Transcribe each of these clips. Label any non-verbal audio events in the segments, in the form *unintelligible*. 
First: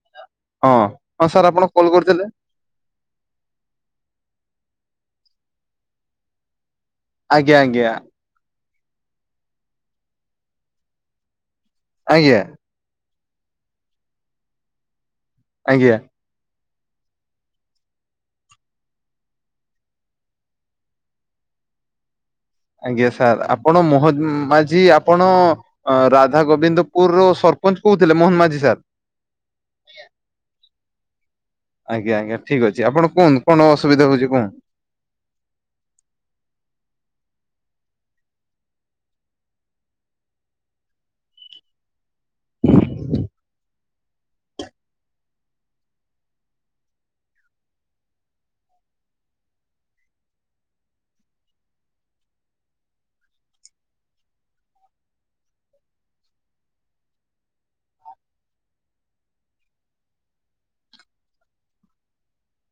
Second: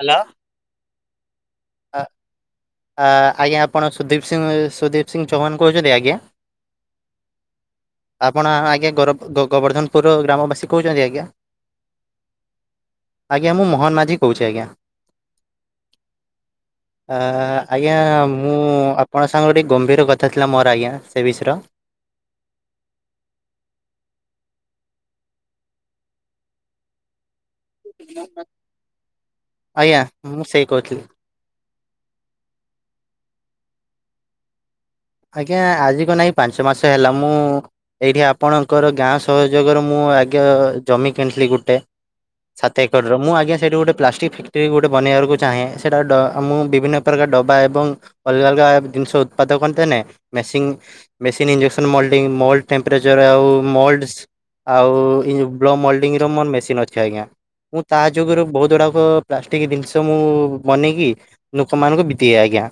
Hello. ହଁ ହଁ sir ଆପଣ କଲ୍ ଆ କରିଥିଲେ? ଆଜ୍ଞା, ଆପଣ ସୁଦୀପ ସିଂ ସୁଦୀପ ସିଂହ ଚୌହାନ କହୁଛନ୍ତି ଆଜ୍ଞା? ଆଜ୍ଞା ଆଜ୍ଞା। ଆପଣ ଆଜ୍ଞା ଗୋରବ ଗୋ ଗୋବର୍ଦ୍ଧନପୁରର ଗ୍ରାମବାସୀ କହୁଛନ୍ତି ଆଜ୍ଞା? ଆଜ୍ଞା। ଆଜ୍ଞା, ମୁଁ ମୋହନ ମାଝି କହୁଛି ଆଜ୍ଞା। ଆଜ୍ଞା। ଆ ଆଜ୍ଞା ମୁଁ ଆପଣଙ୍କ ସାଙ୍ଗରେ ଟିକେ ଗମ୍ଭୀର କଥା ଥିଲା ମୋର ଆଜ୍ଞା, ସେ ବିଷର। ଆଜ୍ଞା ସାର୍ ଆପଣ ମୋହନ ମାଝି ଆପଣ ରାଧା ଗୋବିନ୍ଦପୁରରୁ ସର୍ ପଞ୍ଚ କହୁଥିଲେ ମୋହନ ମାଝି ଆଜ୍ଞା ସାର୍। ମୁଁ ସେଇ କହୁଥିଲି ଆଜ୍ଞା ଆଜ୍ଞା ଠିକ୍ ଅଛି ଆପଣ କହନ୍ତୁ କଣ ଅସୁବିଧା ହଉଚି କୁହ? ଆଜ୍ଞା ଆଜି କ ନାଇଁ ପାଞ୍ଚ ମାସ ହେଲା ମୁଁ ଏଇଠି ଆପଣଙ୍କର ଗାଁ ସହଯୋଗର ମୁଁ ଆଜ୍ଞା ଜମି କିଣିଥିଲି ଗୋଟେ ସାତ ଏକରର ମୁଁ ଆଜ୍ଞା ସେଇଠି ଗୋଟେ ପ୍ଲାଷ୍ଟିକ୍ ଫ୍ୟାକ୍ଟ୍ରି ଗୋଟେ ବନେଇବାକୁ ଚାହେଁ ସେଇଟା ଡ ମୁଁ ବିଭିନ୍ନ ପ୍ରକାର ଡବା ଏବଂ ଅଲଗା ଅଲଗା ଜିନିଷ ଉତ୍ପାଦକନ *unintelligible* Messi machine injection melting melt temperature ଆଉ ମଲଡସ୍ ଆଉ ଏ ବ୍ଲ ମଲଡିଙ୍ଗର ମୋର ମେସିନ୍ ଅଛି ଆଜ୍ଞା। ମୁଁ ତା ଯୋଗୁରୁ ବହୁତ ଗୁଡାକ ପ୍ଲାଷ୍ଟିକ ଜିନିଷ ମୁଁ ବନେଇକି ଲୋକମାନଙ୍କୁ ବିତେଇ ଆଜ୍ଞା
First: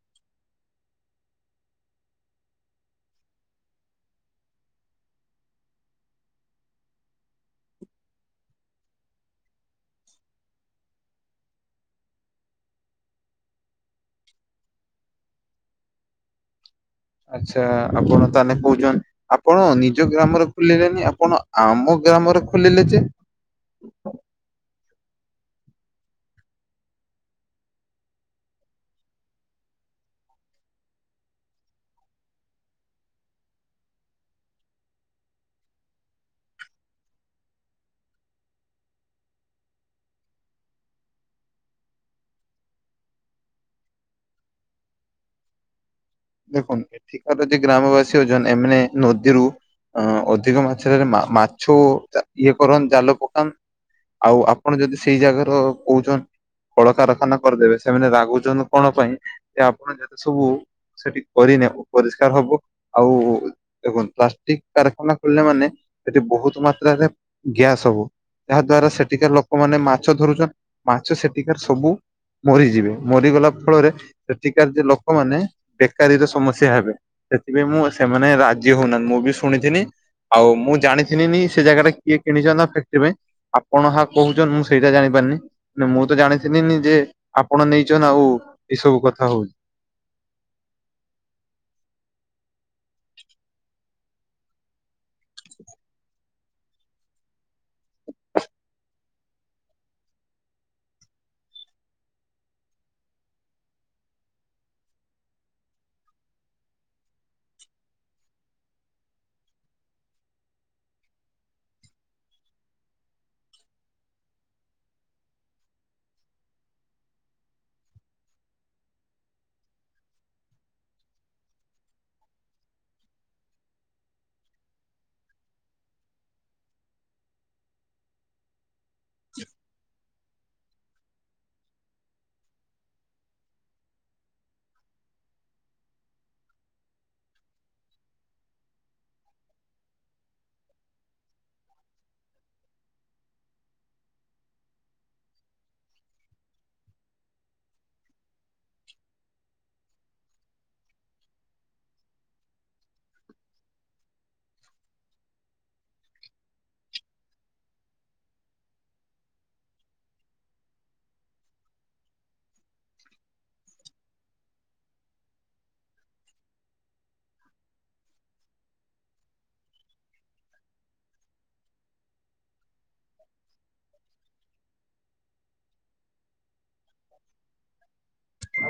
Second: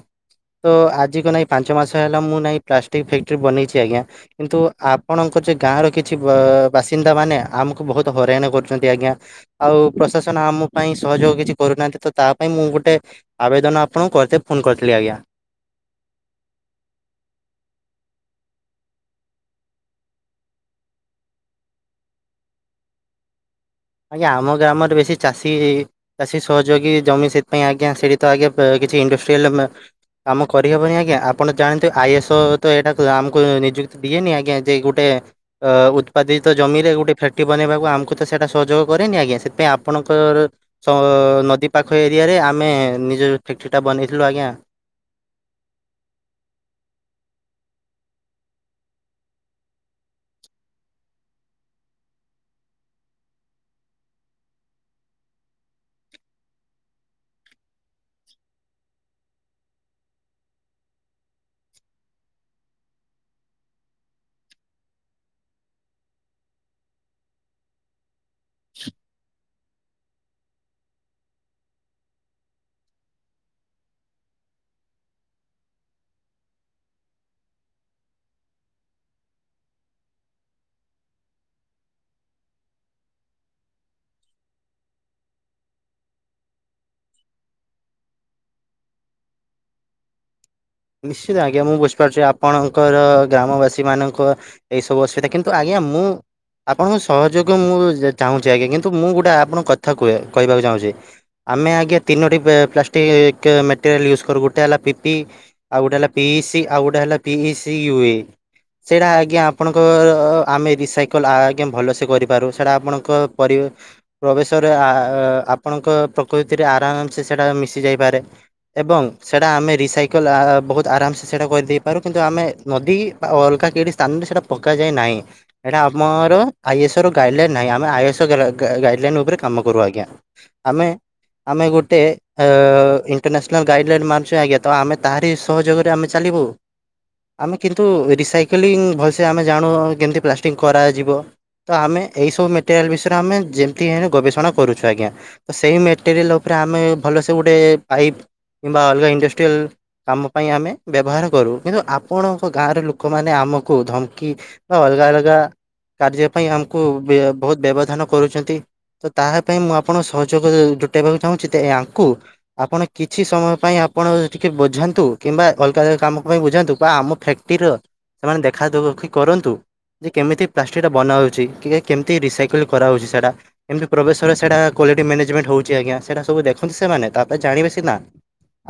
ତ ଆଜି କ ନାଇଁ ପାଞ୍ଚ୍ ଛଅ ମାସ ହେଲା ମୁଁ ନାଇଁ ପ୍ଲାଷ୍ଟିକ ଫାକ୍ଟ୍ରି ବନେଇଚି ଆଜ୍ଞା। କିନ୍ତୁ ଆପଣଙ୍କର ଯେ ଗାଁର କିଛି ବ ବାସିନ୍ଦା ମାନେ ଆମକୁ ବହୁତ ହଇରାଣ କରୁଚନ୍ତି ଆଜ୍ଞା। ଆଉ ପ୍ରଶାସନ ଆମ ପାଇଁ ସହଯୋଗ କିଛି କରୁନାହାନ୍ତି ତ ତା ପାଇଁ ମୁଁ ଗୋଟେ ଆବେଦନ ଆପଣଙ୍କୁ କରିଥିଲି ଫୋନ କରିଥିଲି ଆଜ୍ଞା। ଆଚ୍ଛା ଆପଣ ତାହେଲେ କହୁଚନ୍ ଆପଣ ନିଜ ଗ୍ରାମରେ ଖୋଲିଲେନି ଆପଣ ଆମ ଗ୍ରାମରେ ଖୋଲିଲେ ଯେ? ଆଜ୍ଞା ଆମ ଗ୍ରାମରେ ବେଶୀ ଚାଷୀ ଚାଷୀ ସହଯୋଗୀ ଜମି ସେଥିପାଇଁ ଆଜ୍ଞା ସେଇଠି ତ ଆଜ୍ଞା କିଛି ଇଣ୍ଡଷ୍ଟ୍ରିଆଲ ମେ କାମ କରିହେବନି ଆଜ୍ଞା ଆପଣ ଜାଣନ୍ତୁ ଆଇ ଏସ୍ ଓ ତ ଏଇଟା ଆମକୁ ନିଯୁକ୍ତି ଦିଏନି ଆଜ୍ଞା ଯେ ଗୋଟେ ଅ ଉତ୍ପାଦିତ ଜମିରେ ଗୋଟେ ଫ୍ୟାକ୍ଟ୍ରି ବନେଇବାକୁ ଆମକୁ ତ ସେଟା ସହଯୋଗ କରେନି ଆଜ୍ଞା ସେଥିପାଇଁ ଆପଣଙ୍କର ସ ନଦୀ ପାଖ ଏରିଆରେ ଆମେ ନିଜ ଫ୍ୟାକ୍ଟ୍ରି ଟା ବନେଇଥିଲୁ ଆଜ୍ଞା। ଦେଖନ୍ତୁ ଏଠିକାର ଯେ ଗ୍ରାମବାସୀ ଅଛନ୍ତି ଏମାନେ ନଦୀରୁ ଅ ଅଧିକ ମାାତ୍ରରେ ମାଛ ଚା ଇଏ କରନ୍ ଜାଲ ପକାନ ଆଉ ଆପଣ ଯଦି ସେଇ ଜାଗାର କହୁଚନ୍ କଳକାରଖାନା କରିଦେବେ ସେମାନେ ରାଗୁଚନ୍ କଣ ପାଇଁ ସେ ଆପଣ ଯେତେ ସବୁ ସେଠି କରିଲେ ଅପରିଷ୍କାର ହବ। ଆଉ ଦେଖନ୍ତୁ ପ୍ଲାଷ୍ଟିକ କାରଖାନା ଖୋଲିଲା ମାନେ ସେଠି ବହୁତ ମାତ୍ରାରେ ଗ୍ୟାସ୍ ହବ ଯାହା ଦ୍ଵାରା ସେଠିକାର ଲୋକମାନେ ମାଛ ଧରୁଚନ୍ତି। ମାଛ ସେଠିକାର ସବୁ ମରିଯିବେ, ମରିଗଲା ଫଳରେ ସେଠିକାର ଯେ ଲୋକମାନେ ବେକାରୀର ସମସ୍ୟା ହେବେ ସେଥିପାଇଁ ମୁଁ ସେମାନେ ରାଜି ହଉନାହାନ୍ତି ମୁଁ ବି ଶୁଣିଥିଲି ଆଉ ମୁଁ ଜାଣିଥିନିନି ସେ ଜାଗାଟା କିଏ କିଣିଚନ୍ତି ଫ୍ୟାକ୍ଟ୍ରି ପାଇଁ। ଆପଣ ଆହା କହୁଚନ୍ତି ମୁଁ ସେଇଟା ଜାଣିପାରୁନି ମୁଁ ତ ଜାଣିଥିଲିନି ଯେ ଆପଣ ନେଇଚନ ଆଉ ଏସବୁ କଥା ହଉଚ। ନିଶ୍ଚିତ ଆଜ୍ଞା ମୁଁ ବୁଝିପାରୁଚି ଆପଣଙ୍କର ଗ୍ରାମବାସୀମାନଙ୍କ ଏଇସବୁ ଅସୁବିଧା କିନ୍ତୁ ଆଜ୍ଞା ମୁଁ ଆପଣଙ୍କ ସହଯୋଗ ମୁଁ ଚାହୁଁଚି ଆଜ୍ଞା। କିନ୍ତୁ ମୁଁ ଗୋଟେ ଆପଣଙ୍କ କଥା କୁହେ କହିବାକୁ ଚାହୁଁଚି ଆମେ ଆଜ୍ଞା ତିନୋଟି ପେ ପ୍ଲାଷ୍ଟିକ୍ କେ ମେଟେରିଆଲ୍ ୟୁଜ୍ କରୁ ଗୋଟେ ହେଲା ପିପି ଆଉ ଗୋଟେ ହେଲା ପି ଇ ସି ଆଉ ଗୋଟେ ହେଲା ପିଇ ସି ୟୁ ଏ। ସେଇଟା ଆଜ୍ଞା ଆପଣଙ୍କର ଆମେ ରିସାଇକଲ୍ ଆଜ୍ଞା ଭଲସେ କରିପାରୁ ସେଇଟା ଆପଣଙ୍କ ପରି ପ୍ରବେଶରେ ଆ ଆ ଆପଣଙ୍କ ପ୍ରକୃତିରେ ଆରାମସେ ସେଇଟା ମିଶି ଯାଇପାରେ ଏବଂ ସେଇଟା ଆମେ ରିସାଇକଲ ଆ ବହୁତ ଆରାମସେ ସେଇଟା କରିଦେଇପାରୁ, କିନ୍ତୁ ଆମେ ନଦୀ ବା ଅଲଗା କିଇଠି ସ୍ଥାନରେ ସେଇଟା ପକାଯାଏ ନାଇଁ। ଏଇଟା ଆମର ଆଇ ଏସ୍ ଓ ର ଗାଇଡଲାଇନ୍ ନାହିଁ ଆମେ ଆଇ ଏସ୍ ଓ ଗା ଗାଇଡ଼ଲାଇନ୍ ଉପରେ କାମ କରୁ ଆଜ୍ଞା। ଆମେ ଆମେ ଗୋଟେ ଅ ଅଷଇଣ୍ଟରନ୍ୟାସନାଲ ଗାଇଡ ଲାଇନ୍ ମାନୁଚୁ ଆଜ୍ଞା ତ ଆମେ ତାରି ସହଯୋଗରେ ଆମେ ଚାଲିବୁ? ଆମେ କିନ୍ତୁ ରିସାଇକେଲିଂ ଭଲସେ ଆମେ ଜାଣୁ କେମିତି ପ୍ଲାଷ୍ଟିକ କରାଯିବ। ତ ଆମେ ଏଇସବୁ ମେଟେରିଆଲ୍ ବିଷୟରେ ଆମେ ଯେମିତି ହେଲେ ଗବେଷଣା କରୁଛୁ ଆଜ୍ଞା। ତ ସେହି ମେଟେରିଆଲ୍ ଉପରେ ଆମେ ଭଲସେ ଗୋଟେ ପାଇପ୍ କିମ୍ବା ଅଲଗା ଇଣ୍ଡଷ୍ଟ୍ରିଆଲ୍ କାମ ପାଇଁ ଆମେ ବ୍ୟବହାର କରୁ କିନ୍ତୁ ଆପଣଙ୍କ ଗାଁର ଲୋକମାନେ ଆମକୁ ଧମକି ବା ଅଲଗା ଅଲଗା କାର୍ଯ୍ୟ ପାଇଁ ଆମକୁ ବହୁତ ବ୍ୟବଧାନ କରୁଛନ୍ତି। ତ ତାହା ପାଇଁ ମୁଁ ଆପଣଙ୍କ ସହଯୋଗ ଜୋଟାଇବାକୁ ଚାହୁଁଛି ଏ ଆଙ୍କୁ ଆପଣ କିଛି ସମୟ ପାଇଁ ଆପଣ ଟିକେ ବୁଝା ନ୍ତୁ କିମ୍ବା ଅଲଗା ଅଲ କାମ ପାଇଁ ବୁଝାନ୍ତୁ ବା ଆମ ଫ୍ୟାକ୍ଟ୍ରିର ସେମାନେ ଦେଖାଦଖଖି କରନ୍ତୁ। ଯେ କେମିତି ପ୍ଲାଷ୍ଟିକଟା ବନାହେଉଛି କି କେମିତି ରିସାଇକଲ୍ କରାହଉଛି ସେଇଟା। ଏମତି ପ୍ରବେଶରେ ସେଟା କ୍ୱାଲିଟି ମ୍ୟାନେଜମଣ୍ଟ ହଉଛି ଆଜ୍ଞା ସେଟା ସବୁ ଦେ ଖନ୍ତୁ ସେମାନେ ତାପରେ ଜାଣିବେ ସିନା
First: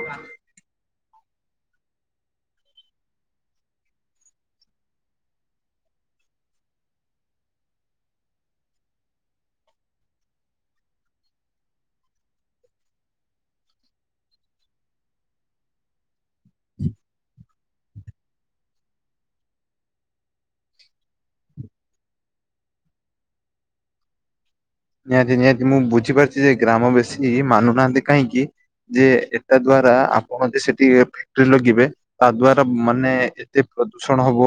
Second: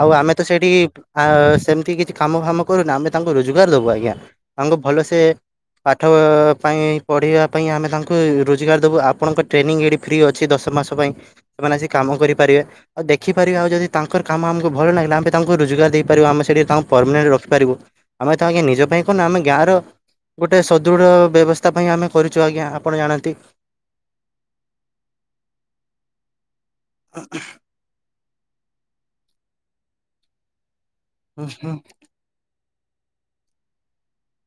ଆଉ ଆମେ ତ ସେଇଠି ଆ ସେମିତି କିଛି କାମ ଫାମ କରୁନ ଆମେ ତାଙ୍କୁ ରୋଜଗାର ଦେବୁ ଆଜ୍ଞା ତାଙ୍କୁ ଭଲସେ ପାଠ ପାଇଁ ପଢ଼ିବା ପାଇଁ ଆମେ ତାଙ୍କୁ ରୋଜଗାର ଦେବୁ ଆପଣଙ୍କ ଟ୍ରେନିଂ ଏଠି ଫ୍ରି ଅଛି ଦଶ ମାସ ପାଇଁ। ସେମାନେ ଆସି କାମ କରିପାରିବେ ଆଉ ଦେଖିପାରିବେ ଆଉ ଯଦି ତାଙ୍କର କାମ ଆମକୁ ଭଲ ଲାଗିଲା ଆମେ ତାଙ୍କୁ ରୋଜଗାର ଦେଇ ପାରୁ ଆମେ ସେଇଠି ତାଙ୍କୁ ପରମାନେଣ୍ଟ ରଖିପାରୁ ଆମେ ତ ଆଜ୍ଞା ନିଜ ପାଇଁ କୁରୁନେ ଆମେ ଗାଁର ଗୋଟେ ସୁଦୃଢ଼ ବ୍ୟବସ୍ଥା ପାଇଁ ଆମେ କରିଛୁ ଆଜ୍ଞା ଆପଣ ଜାଣନ୍ତି। ନିହାତି ନିହାତି ମୁଁ ବୁଝିପାରୁଚଛି ଯେ ଗ୍ରାମ ବେଶୀ ମାନୁନାହାନ୍ତି। କାହିଁକି ଯେ ଏଟା ଦ୍ଵାରା ଆପଣ ଯଦି ସେଠି ଫ୍ୟାକ୍ଟ୍ରି ଲଗିବେ ତା ଦ୍ଵାରା ମାନେ ଏତେ ପ୍ରଦୂଷଣ ହବ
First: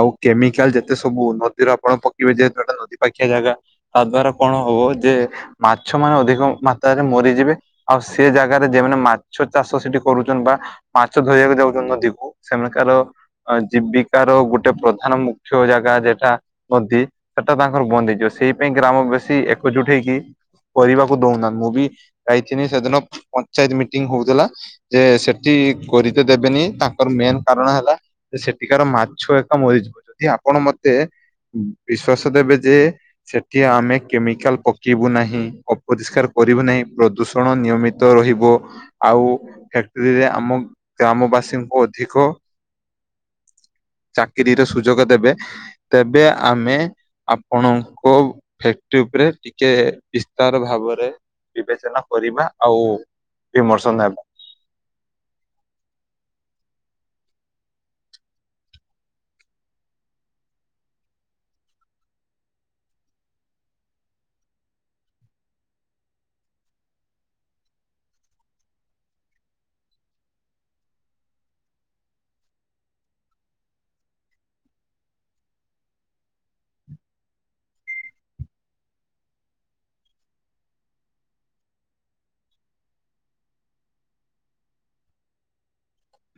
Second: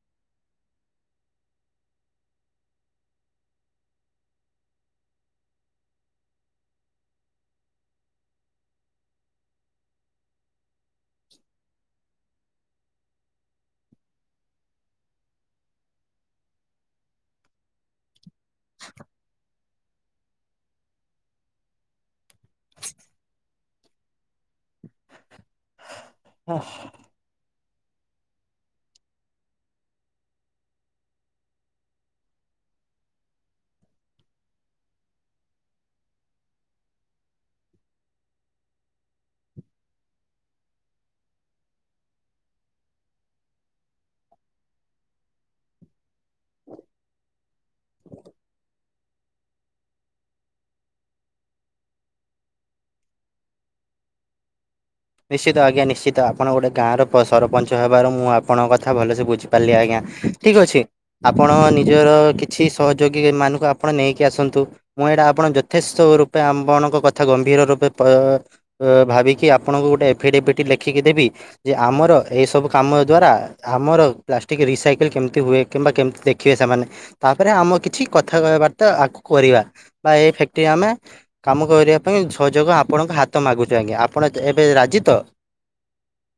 ଆଉ କେମିକାଲ ଯେତେ ସବୁ ନଦୀରୁ ଆପଣ ପକେଇବେ ଯେହେତୁଟେ ନଦୀ ପାଖିଆ ଜାଗା ତା ଦ୍ଵାରା କଣ ହବ ଯେ ମାଛ ମାନେ ଅଧିକ ମାତ୍ରାରେ ମରିଯିବେ। ଆଉ ସେ ଜାଗାରେ ଯେମାନେ ମାଛ ଚାଷ ସେଠି କରୁଛନ୍ତି ବା ମାଛ ଧରିବାକୁ ଯାଉଛନ୍ତି ନଦୀକୁ ସେମାନେଙ୍କର ଅ ଜୀବିକାର ଗୋଟେ ପ୍ରଧାନ ମୁଖ୍ୟ ଜାଗା ଯେ ଏଟା। ନଦୀ ସେଟା ତାଙ୍କର ବନ୍ଦ ହେଇଯିବ। ସେଇ ପାଇଁ ଗ୍ରାମବାସୀ ଏକଜୁଟ ହେଇକି କରିବାକୁ ଦଉନାହାନ୍ତି ମୁଁ ବି ଯାଇଥିନି ସେଦିନ ପଞ୍ଚାୟତ ମିଟିଂ ହଉଥିଲା। ଯେ ସେଠି କରି ତେ ଦେବେନି ତାଙ୍କର ମେନ୍ କାରଣ ହେଲା ଯେ ସେଠିକାର ମାଛ ଏକା ମରିଯିବ ଯଦି ଆପଣ ମତେ ବିଶ୍ଵାସ ଦେବେ ଯେ ସେଠି ଆମେ କେମିକାଲ ପକେଇବୁ ନାହିଁ, ଅପରିଷ୍କାର କରିବୁ ନାହିଁ, ପ୍ରଦୂଷଣ ନିୟମିତ ରହିବ। ଆଉ ଫ୍ୟାକ୍ଟ୍ରିରେ ଆମ ଗ୍ରାମବାସୀଙ୍କୁ ଅଧିକ ଚାକିରିର ସୁଯୋଗ ଦେବେ। ତେବେ ଆମେ ଆପଣଙ୍କ ତି ଉପରେ ଟିକେ ବିସ୍ତାର ଭାବରେ ବିବେଚନା କରିବା ଆଉ ବିମର୍ଶନ ହେବା। ନିଶ୍ଚିତ ଆଜ୍ଞା ନିଶ୍ଚିତ ଆପଣ ଗୋଟେ ଗାଁର ପ ସରପଞ୍ଚ ହେବାରୁ ମୁଁ ଆପଣଙ୍କ କଥା ଭଲସେ ବୁଝିପାରିଲି ଆଜ୍ଞା। ଠିକ୍ ଅଛି ଆପଣ ନିଜର କିଛି ସହଯୋଗୀ ମାନଙ୍କୁ ଆପଣ ନେଇକି ଆସନ୍ତୁ। ମୁଁ ଏଇଟା ଆପଣ ଯଥେଷ୍ଟ ରୂପେ ଆପଣଙ୍କ କଥା ଗମ୍ଭୀର ରୂପେ ପ ଅ ଭାବିକି ଆପ ଆପଣଙ୍କୁ ଗୋଟେ ଏଫି ଟି ଭିଟି ଲେଖିକି ଦେବି ଯେ ଆମର ଏ ସବୁ କାମ ଦ୍ଵାରା ଆମର ପ୍ଲାଷ୍ଟିକ ରିସାଇକେଲ କେମିତି ହୁଏ କିମ୍ବା କେମିତି ଦେଖ ଖିବେ ସେମାନେ ତାପରେ ଆମ କିଛି କଥାବାର୍ତ୍ତା ଆଗକୁ କରିବା ବା ଏଇ ଫ୍ୟାକ୍ଟ୍ରି ଆମେ କାମ କରିବା ପାଇଁ ସହଯୋଗ ଆପଣଙ୍କ ହାତ ମାଗୁଛୁ ଆଜ୍ଞ ଆପଣ ଏବେ ରାଜି ତ?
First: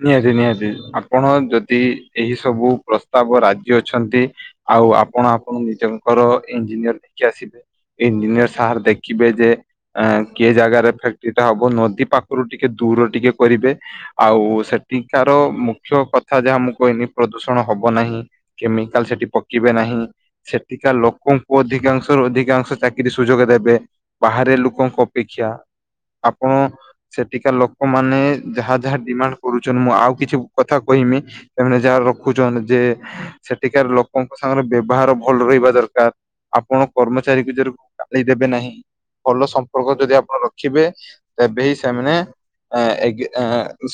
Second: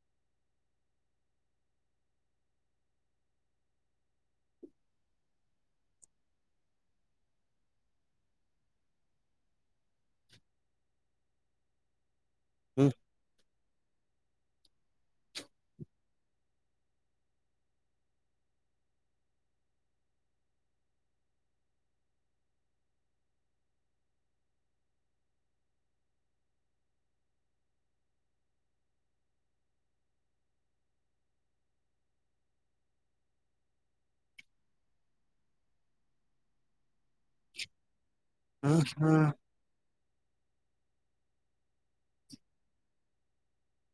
ନିହାତି ନିହାତି ଆପଣ ଯଦି ଏହି ସବୁ ପ୍ରସ୍ତାବ ରାଜି ଅଛନ୍ତି ଆଉ ଆପଣ ଆପଣ ନିଜଙ୍କର ଇଞ୍ଜିନିୟର ନେଇକି ଆସିବେ। ଇଞ୍ଜିନିୟର ସାର୍ ଦେଖିବେ ଯେ ଏ କି ଜାଗାରେ ଫ୍ୟାକ୍ଟ୍ରିଟା ହବ ନଦୀ ପାଖ ରୁ ଟିକେ ହୁଁ ଦୂର ଟିକେ କରିବେ ଆଉ ସେଠିକାର ମୁଖ୍ୟ କଥା ଯାହା ମୁଁ କହିଲି ପ୍ରଦୂଷଣ ହବ ନାହିଁ। କେମିକାଲ ସେଠି ପକେଇବେ ନାହିଁ। ସେଠିକା ଲୋକଙ୍କୁ ଅଧିକାଂଶରୁ ଅଧିକାଂଶ ଚାକିରି ସୁଯୋଗ ଦେବେ। ବାହାରେ ଲୋକଙ୍କ ଅପେକ୍ଷା। ଆପଣ ସେଠିକା ଲୋକମାନେ ଯାହା ଯାହା ଡିମାଣ୍ଡ କରୁଚନ ମୁଁ ଆଉ କିଛି କଥା କହିମି ସେମାନେ ଯାହା ରଖୁଛନ୍ ଯେ ସେଠିକାର ଲୋକଙ୍କ ସାଙ୍ଗରେ ବ୍ୟବହାର ଭଲ ରହିବା ଦରକାର। ଆପଣ କର୍ମଚାରୀକୁ ଯର ଦେବେ ନାହିଁ ହୁଁ ହୁଁ ଭଲ ସମ୍ପ ର୍କ ଯଦି ଆପଣ ରଖିବେ ତେବେ ହିଁ ସେମାନେ ଏ ଗ ଏ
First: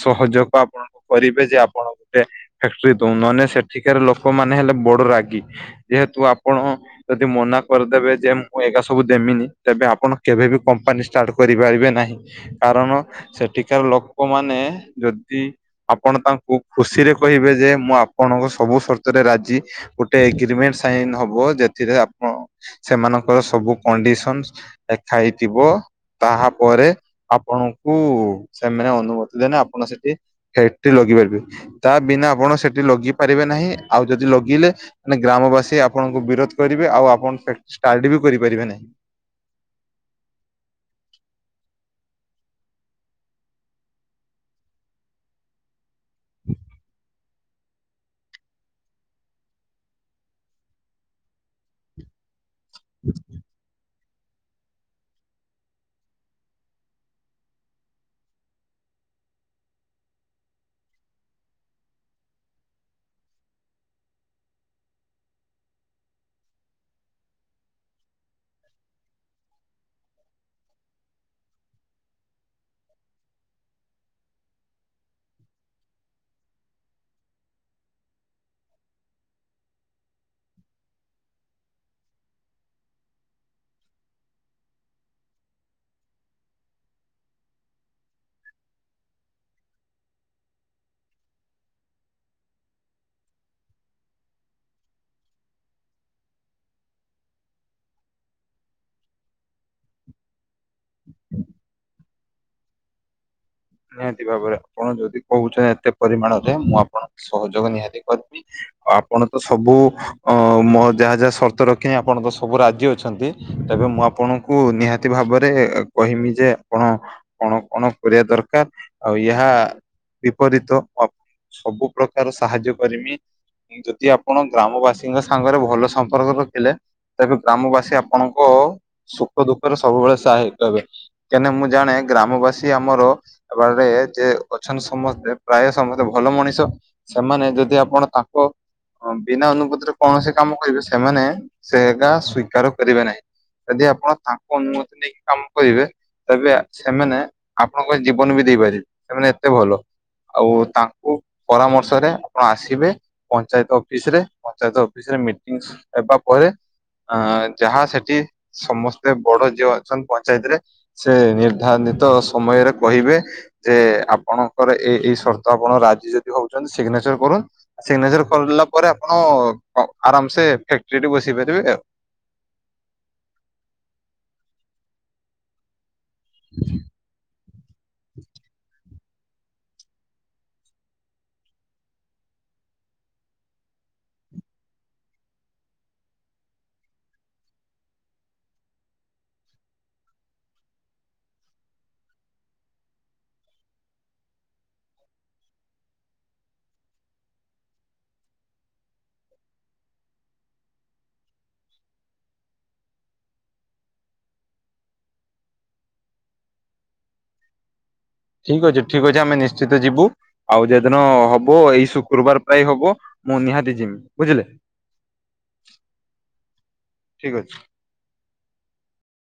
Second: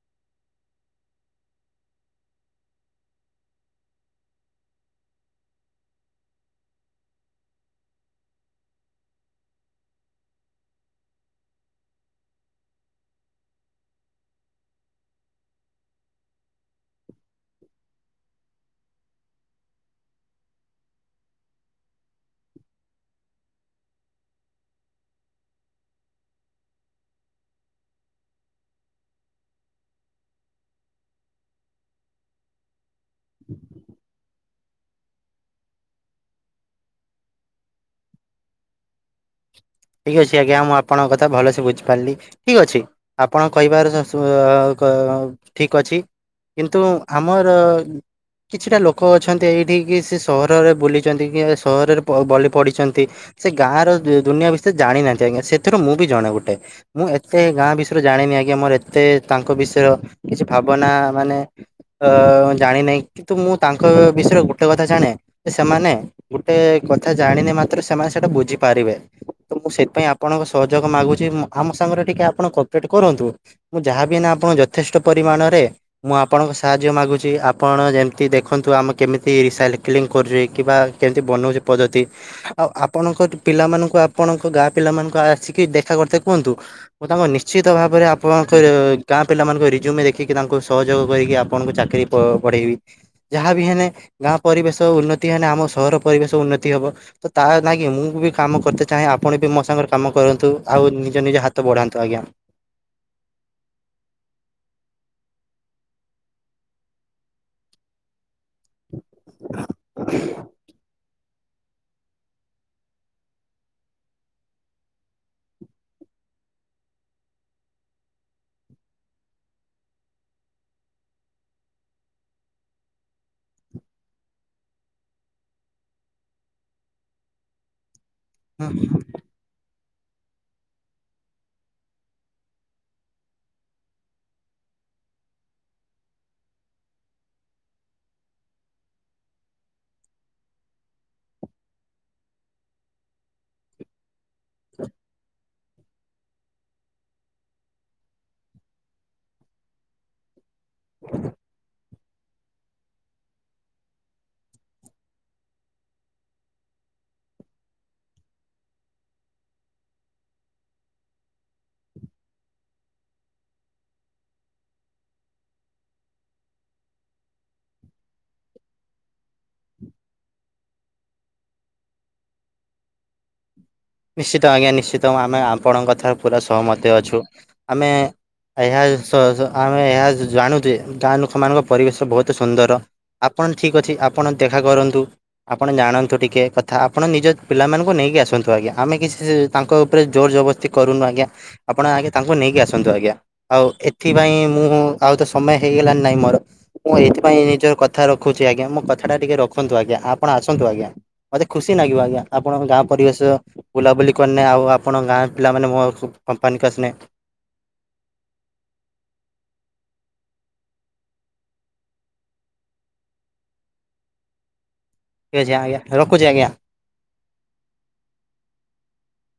ସହଯୋଗ ଆପଣଙ୍କୁ କରିବେ ଯେ ଆପଣ ଗୋଟେ ଫ୍ୟାକ୍ଟ୍ରି ଦଉ ନହେଲେ ସେଠିକାରେ ଲୋକମାନେ ହେଲେ ବଡ ରାଗି ଯେହେତୁ ଆପଣ ଯଦି ମନା କରିଦେବେ ଯେ ମୁଁ ଏଗା ସବୁ ଦେମିନି ତେବେ ଆପଣ କେବେ ବି କମ୍ପାନୀ ଷ୍ଟାର୍ଟ କରିପାରିବେ ନାହିଁ। କାରଣ ସେଠିକାର ଲୋକମାନେ ଯ ଦି ଆପଣ ତାଙ୍କୁ ଖୁସିରେ କହିବେ ଯେ ମୁଁ ଆପଣଙ୍କ ସବୁ ସର୍ତରେ ରାଜି ଗୋଟେ ଏଗ୍ରିମେଣ୍ଟ ସାଇନ ହବ ଯେଥିରେ ଆପଣ ସେମାନଙ୍କର ସବୁ କଣ୍ଡିସନ ଏ ଥାଇ ଥିବ ତାହାପରେ ଆପଣଙ୍କୁ ସେମାନେ ଅନୁମତି ଦେଲେ ଆପଣ ସେଠି ସେଠି ଲଗେଇ ପାରିବେ ତା ବିନା ଆପଣ ସେଠି ଲଗି ପାରିବେ ନାହିଁ ଆଉ ଯଦି ଲଗିଲେ ମାନେ ଗ୍ରାମବାସୀ ଆପଣଙ୍କୁ ବିରୋଧ କରିବେ ଆଉ ଆପଣ ଫକ୍ଟ ଷ୍ଟାର୍ଟ ବି କରିପାରିବେ ନାହିଁ। ଠିକ୍ ଅଛି ଆଜ୍ଞା ମୁଁ ଆପଣଙ୍କ କଥା ଭଲସେ ବୁଝିପାରିଲି ଠିକ୍ ଅଛି। ଆପଣ କହିବାର ଶ କ ଠିକ ଅଛି। କିନ୍ତୁ ଆମର କିଛିଟା ଲୋକ ଅଛନ୍ତି ଏଇଠିିକି ସେ ସହରରେ ବୁଲିଛନ୍ତି କି ସହରରେ ପ ବଲି ପଢ଼ିଛନ୍ତି ସେ ଗାଁ ର ଦୁନିଆ ବିଷୟରେ ଜାଣିନାହାନ୍ତି ଆଜ୍ଞା ସେଥିରୁ ମୁଁ ବି ଜଣେ ଗୋଟେ। ମୁଁ ଏତେ ଗାଁ ବିଷୟରେ ଜାଣିନି ଆଜ୍ଞା ମୋର ଏତେ ତାଙ୍କ ବିଷୟରେ କିଛି ଭାବନା ମାନେ ଅ ଜାଣିିନାହିଁ କିନ୍ତୁ ମୁଁ ତାଙ୍କ ବିଷୟରେ ଗୋଟେ କଥା ଜାଣେ ଯେ ସେମାନେ ଗୋଟେ କଥା ଜାଣିନେ ମାତ୍ର ସେମାନେ ସେଇଟା ବୁଝିପାରିବେ। ତ ମୁଁ ସେଥିପାଇଁ ଆପଣଙ୍କ ସହଯୋଗ ମାଗୁଛି, ଆମ ସାଙ୍ଗରେ ଟିକେ ଆପଣ କପରେଟ କରନ୍ତୁ। ମୁଁ ଯାହାବି ନା ଆପଣ ଯଥେଷ୍ଟ ପରିମାଣରେ- ମୁଁ ଆପଣଙ୍କ ସାହାଯ୍ୟ ମାଗୁଛି, ଆପଣ ଯେମିତି ଦେଖନ୍ତୁ ଆମେ କେମିତି ରିସାଇକ୍ଲିଂ କରୁଛେ କିମ୍ବା କେମତି ବନଉଛି ପଦ୍ଧତି ଆଉ ଆପଣଙ୍କ ପିଲାମାନଙ୍କୁ ଆପଣଙ୍କ ଗାଁ ପିଲାମାନଙ୍କୁ ଆସିକି ଦେଖା କରିତେ କୁହନ୍ତୁ। ମୁଁ ତାଙ୍କୁ ନିଶ୍ଚିତ ଭାବରେ ଆପଣଙ୍କ ଗାଁ ପିଲାମାନଙ୍କ ରିଜୁମ୍ ଦେଖିକି ତାଙ୍କୁ ସହଯୋଗ କରିକି ଆପଣଙ୍କୁ ଚାକିରି ବଢେ଼ଇବି ଯାହା ବି ହେନେ ଗାଁ ପରିବେଶ ଉନ୍ନତି ହେଲେ ଆମ ସହର ପରିବେଶ ଉନ୍ନତି ହେବ। ତ ତା ନାଗି ମୁଁ ବି କାମ କରତେ ଚାହେଁ ଆପଣ ବି ମୋ ସାଙ୍ଗରେ କାମ କରନ୍ତୁ, ଆଉ ନିଜ ନିଜ ହାତ ବଢ଼ାନ୍ତୁ ଆଜ୍ଞା। ନିହାତି ଭାବରେ ଆପଣ ଯଦି କହୁଛନ୍ତି ଏତେ ପରିମାଣରେ, ମୁଁ ଆପଣଙ୍କ ସହଯୋଗ ନିହାତି କରି ଆପଣ ତ ସବୁ ଅ-ମ ଯାହା ଯାହା ସର୍ତ୍ତ ର ଆପଣ ତ ସବୁ ରାଜି ଅଛନ୍ତି, ତେବେ ମୁଁ ଆପଣଙ୍କୁ ନିହାତି ଭାବରେ କହିମି ଯେ ଆପଣ କଣ କଣ କରିବା ଦରକାର, ଆଉ ଏହା ବିପରୀତ ସବୁ ପ୍ରକାର ସାହାଯ୍ୟ କରିମି। ଯଦି ଆପଣ ଗ୍ରାମବାସୀଙ୍କ ସାଙ୍ଗରେ ଭଲ ସମ୍ପର୍କ ରଖିଲେ, ତେବେ ଗ୍ରାମବାସୀ ଆପଣଙ୍କୁ ହଁ ହଁ *unintelligible* ଦୁଃଖରେ ସବୁବେଳେ ସହାୟକ ହେବେ, କାହିଁକି ନା ମୁଁ ଜାଣେ ଗ୍ରାମବାସୀ ଆମର ଆ ବା ଏ ଯେ ଅଛନ୍ତି ସମସ୍ତେ ପ୍ରାୟ ସମସ୍ତେ ଭଲ ମଣିଷ। ସେମାନେ ଯଦି ଆପଣ ତାଙ୍କ ହଁ ବିନା ଅନୁପତିରେ କୌଣସି କାମ କରିବେ ସେମାନେ ସେ ଏଗା ସ୍ଵୀକାର କରିବେ ନାହିଁ। ଯଦି ଆପଣ ତାଙ୍କୁ ଅନୁମତି ନେଇକି କାମ କରିବେ ତେବେ ସେମାନେ ଆପଣଙ୍କ ଜୀବନ ବି ଦେଇପାରିବେ। ସେମାନେ ଏତେ ଭଲ ଆଉ ତାଙ୍କୁ ପରାମର୍ଶରେ ଆପଣ ଆସିବେ ପଞ୍ଚାୟତ ଅଫିସରେ ପଞ୍ଚାୟତ ଅଫିସରେ ମିଟିଂସ୍ ହେବା ପରେ ଆ ଯାହା ସେଠି ସମସ୍ତେ ବଡ଼ ଯିଏ ଅଛନ୍ତି ପଞ୍ଚାୟତ ରେ ସେ ନିର୍ଦ୍ଧାନିତ ସମୟରେ କହିବେ ଯେ ଆପଣଙ୍କର ଏ ଏଇ ସର୍ତ୍ତ ଆପଣଙ୍କ ରାଜି ଯଦି ହଉଛନ୍ତି ସିଗ୍ନେଚର କରନ୍ତୁ। ସିଗ୍ନେଚର କରିାଲା ପରେ ଆପଣ ଆରାମସେ ଫ୍ୟାକ୍ଟିରେ ବସେଇ ପାରିବେ ଏ। ନିଶ୍ଚିତ ଆଜ୍ଞା ନିଶ୍ଚିତ ଆମେ ଆପଣଙ୍କ କଥା ପୁରା ସହିମତ ଅଛୁ। ସହଜ ଆମେ ଏହା ଜାଣୁଛେ ଗାଁ ଲୋକମାନଙ୍କ ପରିବେଶ ବହୁତ ସୁନ୍ଦର। ଆପଣ ଠିକ୍ ଅଛି ଆପଣ ଦେଖା କରନ୍ତୁ। ଆପଣ ଜାଣନ୍ତୁ ଟିକେ କଥା ଆପଣ ନିଜ ପିଲାମାନଙ୍କୁ ନେଇକି ଆସନ୍ତୁ, ଆଜ୍ଞା। ଆମେ କିଛି ତାଙ୍କ ଉପରେ ଜୋର ଜବରଦସ୍ତି। କରୁନୁ ଆଜ୍ଞା ଆପଣ ଆଜ୍ଞା ତାଙ୍କୁ ନେଇକି ଆସନ୍ତୁ, ଆଜ୍ଞା। ଆଉ ଏଥିପାଇଁ ମୁଁ ଆଉ ତ ସମୟ ହେଇଗଲଣି ନାଇଁ ମୋର ମୁଁ ଏଇଥିପାଇଁ ନିଜର କଥା ରଖୁଛି ଆଜ୍ଞା, ମୋ କଥା ଟା ଟିକେ ରଖନ୍ତୁ ଆଜ୍ଞା, ଆପଣ ଆସନ୍ତୁ ଆଜ୍ଞା। ମତେ ଖୁସି ଲାଗିବ ଆଜ୍ଞା ଆପଣଙ୍କ ଗାଁ ପରିବେଶ ବୁଲାବୁଲି କରିନେ ଆଉ ଆପଣ ଗାଁ ପିଲାମାନେ ମୋ କମ୍ପାନୀକୁ ଆସିଲେ। ଠିକ୍ ଅଛି, ଠିକ୍ ଅଛି ଆମେ ନିଶ୍ଚିତ ଯିବୁ। ଆଉ ଯେ ଦିନ ହବ ଏଇ ଶୁକ୍ରବାର ପ୍ରାୟ ହବ ମୁଁ ନିହାତିଯିବି ବୁଝିଲେ। ଠିକ୍ ଅଛି, ଆଜ୍ଞା ରଖୁଛି। ଆଜ୍ଞା, ଠିକ୍ ଅଛି।